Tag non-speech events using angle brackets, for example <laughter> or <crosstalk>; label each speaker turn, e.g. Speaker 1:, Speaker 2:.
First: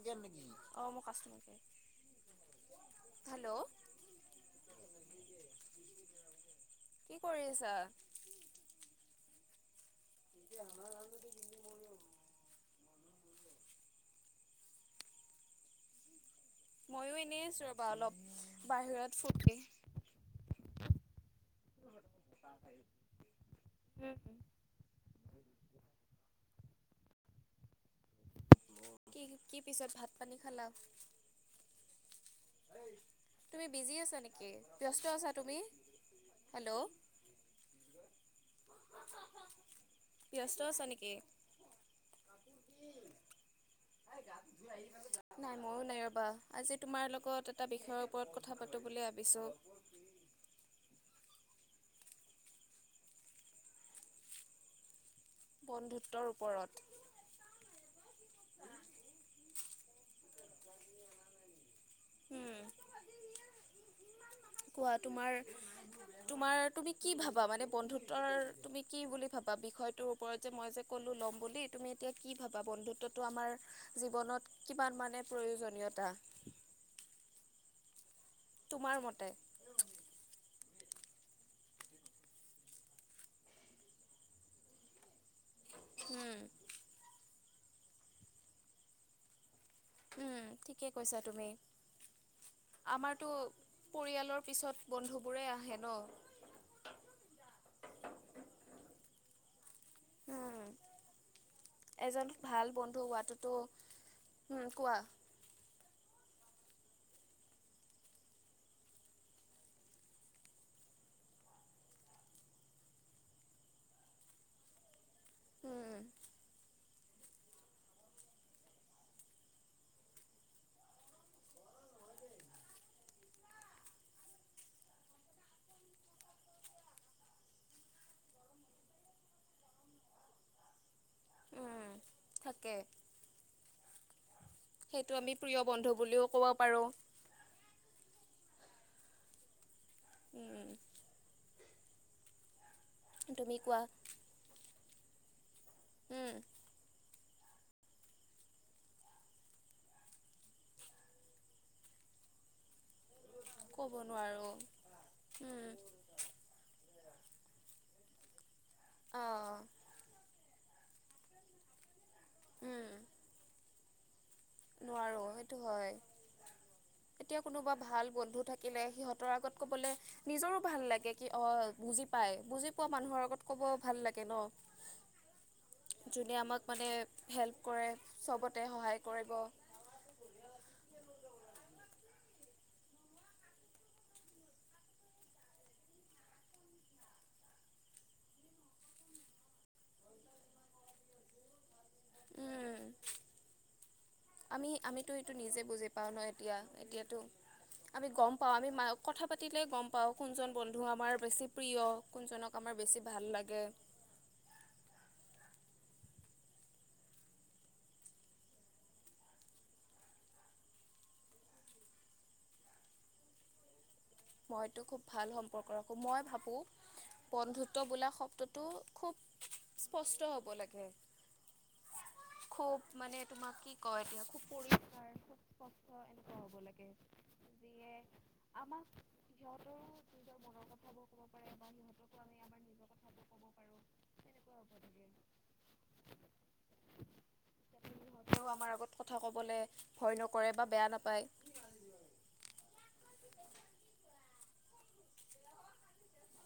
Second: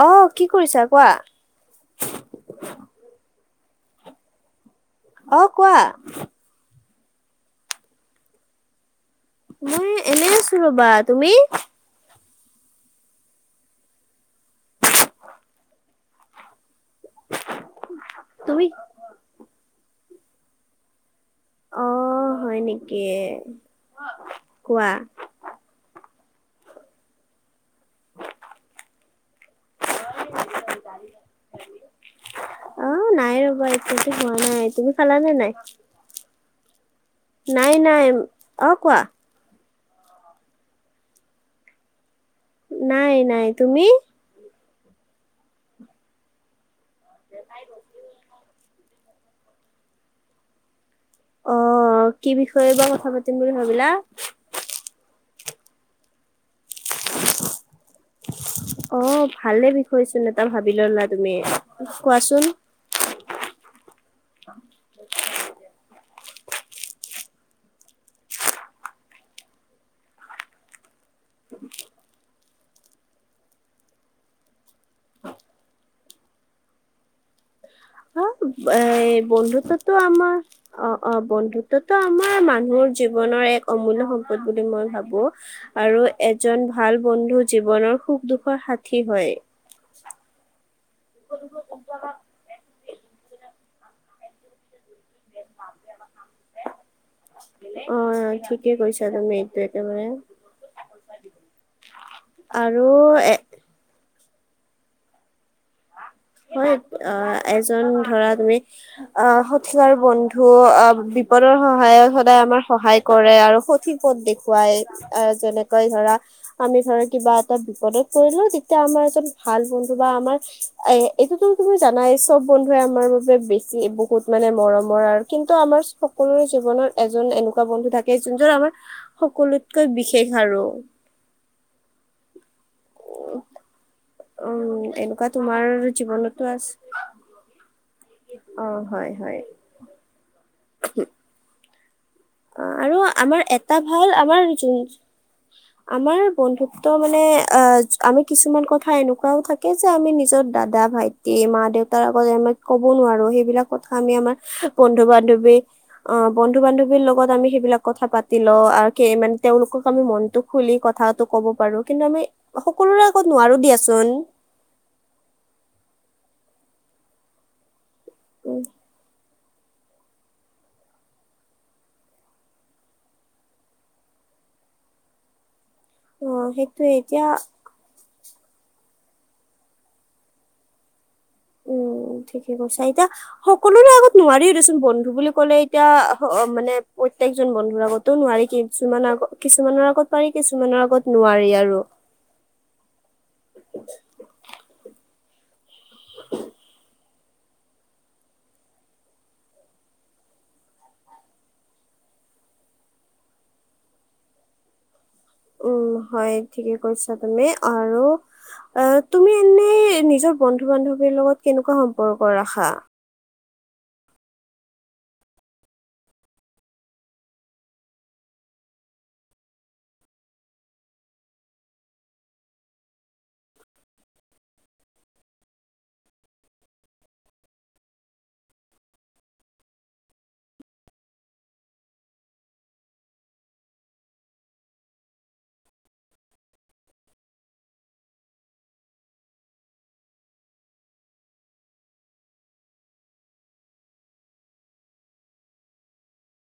Speaker 1: অ' কি কৰিছা কোৱা?
Speaker 2: হেল্লো
Speaker 1: অ কোৱা
Speaker 2: কি কৰি আছা?
Speaker 1: <unintelligible> এনে আছো ৰবা তুমি
Speaker 2: ময়ো এনেই আছো ৰবা অলপ
Speaker 1: তুমি
Speaker 2: বাহিৰত ফুট
Speaker 1: অ হয় নেকি কোৱা
Speaker 2: কি কি পিছত ভাত পানী খালা
Speaker 1: অ' নাই
Speaker 2: তুমি
Speaker 1: ৰ'বা
Speaker 2: বিজি
Speaker 1: এতিয়াতো
Speaker 2: আছা
Speaker 1: হোৱা
Speaker 2: নেকি
Speaker 1: নাই, তুমি
Speaker 2: ব্যস্ত আছা
Speaker 1: খালানে নাই?
Speaker 2: তুমি হেল্ল'।
Speaker 1: নাই নাই অ' কোৱা।
Speaker 2: ব্যস আছ নেকি
Speaker 1: নাই নাই তুমি
Speaker 2: নাই ময়ো নাই ৰবা আজি। তোমাৰ লগত এটা বিষয়ৰ ওপৰত কথা পাতোব বুলি আ বিশছ
Speaker 1: অ কি বিষয়ে বা কথা পাতিম বুলি ভাবিলা
Speaker 2: বন্ধুত্বৰ ওপৰত
Speaker 1: অ ভালে বিষয়চোন এটা ভাবি ললা তুমি কোৱাচোন।
Speaker 2: উম কোৱা তোমাৰ তোমাৰ তুমি কি ভাবা মানে বন্ধুত্বৰ তুমি কি বুলি ভাবা বিষয়টোৰ ওপৰত যে মই যে কলো লম বুলি তুমি এতিয়া কি ভাবা বন্ধুত্বটো আমাৰ জীৱনত কিমান মানে প্ৰয়োজনীয়তা তোমাৰ
Speaker 1: এ
Speaker 2: মতে
Speaker 1: বন্ধুতটোো আমাৰ অ অ বন্ধুত্বতো আমাৰ মানুহৰ জীৱনৰ এক অমূল্য় সম্পদ বুলি মই ভাবো আৰু
Speaker 2: উম
Speaker 1: এজন ভাল বন্ধু জীৱনৰ সুখ দুখৰ স্ষী হয়।
Speaker 2: কি কৈছা তুমি আমাৰতো পৰিয়ালৰ পিছত বন্ধুবোৰেই আহে ন
Speaker 1: অ ঠিকে কৈছা তুমি একেবাৰে।
Speaker 2: উম এজন ভাল
Speaker 1: আৰু
Speaker 2: বন্ধু
Speaker 1: এ
Speaker 2: হোৱাটোতো উম কোৱা
Speaker 1: হয় অ এজন ধৰা তুমি অ সঠিক আৰু বন্ধু অ বিপদৰ সহায়ত সদায় আমাৰ সহায় কৰে আৰু সঠিক পথ দেখুৱাই এ যেনেকৈ
Speaker 2: উম
Speaker 1: ধৰা আমি ধৰা কিবা এটা বিপদত পৰিলো তেতিয়া আমাৰ এজন ভাল বন্ধু বা আমাৰ এ এইটোতো তুমি জানাই চব বন্ধুৱে আমাৰ বাবে বেছি বহুত মানে মৰমৰ আৰু। কিন্তু আমাৰ সকলোৰে জীৱনত এজন এনেকুৱা বন্ধু থাকে যোন জোৰ আমাৰ সকলোতকৈ বিশেষ আৰু।
Speaker 2: উম থাকে
Speaker 1: উম
Speaker 2: সেইটো
Speaker 1: এনেকুৱা
Speaker 2: আমি প্ৰিয়
Speaker 1: তোমাৰ
Speaker 2: বন্ধু বুলিও ক'ব
Speaker 1: জীৱনতো
Speaker 2: পাৰোঁ
Speaker 1: আছে। অ হয় হয়। উম। অ আৰু আমাৰ
Speaker 2: তুমি
Speaker 1: এটা
Speaker 2: কোৱা
Speaker 1: ভাল আমাৰ আমাৰ
Speaker 2: উম
Speaker 1: বন্ধুত্ব মানে অ আমি কিছুমান কথা এনেকুৱাও থাকে যে আমি নিজৰ দাদা ভাইটি মা দেউতাৰ আগতে আমি ক কব নোৱাৰোঁ, সেইবিলাক কথা
Speaker 2: ক'ব
Speaker 1: আমি আমাৰ
Speaker 2: নোৱাৰোঁ
Speaker 1: বন্ধু বান্ধৱী
Speaker 2: উম
Speaker 1: অ বন্ধু বান্ধৱী লগত আমি সেইবিলাক কথা পাতিম। <unintelligible> আৰু মানে
Speaker 2: অ',
Speaker 1: তেওঁলোকক আমি মনটোক খুলি কথাাতটো ক'ব পাৰো কিন্তু আমি সকলোৰে আগত নোৱাৰো দি আছো গণ
Speaker 2: নোৱাৰো সেইটো হয়। এতিয়া কোনোবা ভাল বন্ধু
Speaker 1: উম
Speaker 2: থাকিলে সিহঁতৰ আগত কবলে নিজৰো ভাল লাগে কি অ, বুজি পাই বুজি পোৱা মানুহৰ আগত কব ভাল লাগে ন।
Speaker 1: অ
Speaker 2: যোনে আমাক মানে
Speaker 1: সেইটোয়ে এতিয়া
Speaker 2: হেল্প কৰে চবত। তাতে সহায় কৰিব।
Speaker 1: উম ঠিকে কৈছা, এতিয়া সকলোৰে আগত নোৱাৰিও দেচোন বন্ধু বুলি কলে এতিয়া মানে প্ৰত্যেকজন বন্ধুৰ আগতো নোৱাৰি। কিছুমান আগত কিছুমানৰ আগত পাৰি কিছুমানৰ আগত নোৱাৰি আৰু।
Speaker 2: উম আমি আমিতো নিজে বুজি পাওঁ ন, এতিয়া এতিয়াতো আমি গম পাওঁ, আমি কথা পাতিলে গম পাওঁ, কোনজন বন্ধু আমাৰ বেছি প্ৰিয় কোনজনক আমাৰ বেছি ভাল লাগে।
Speaker 1: উম হয় ঠিকে কৈছা তুমি আৰু। এ তুমি এনে নিজৰ বন্ধু বান্ধৱীৰ লগত কেনেকুৱা সম্পৰ্ক ৰাখা?
Speaker 2: মইতো খুব ভাল সম্পৰ্ক ৰাখো। মই ভাবো বন্ধুত্ব বোলা শব্দটো খুব স্পষ্ট হব লাগে, খুব মানে তোমাক কি ক <inaudible> <inaudible> কথা কবলে ভয় নকৰে বা বেয়া নাপাই <inaudible>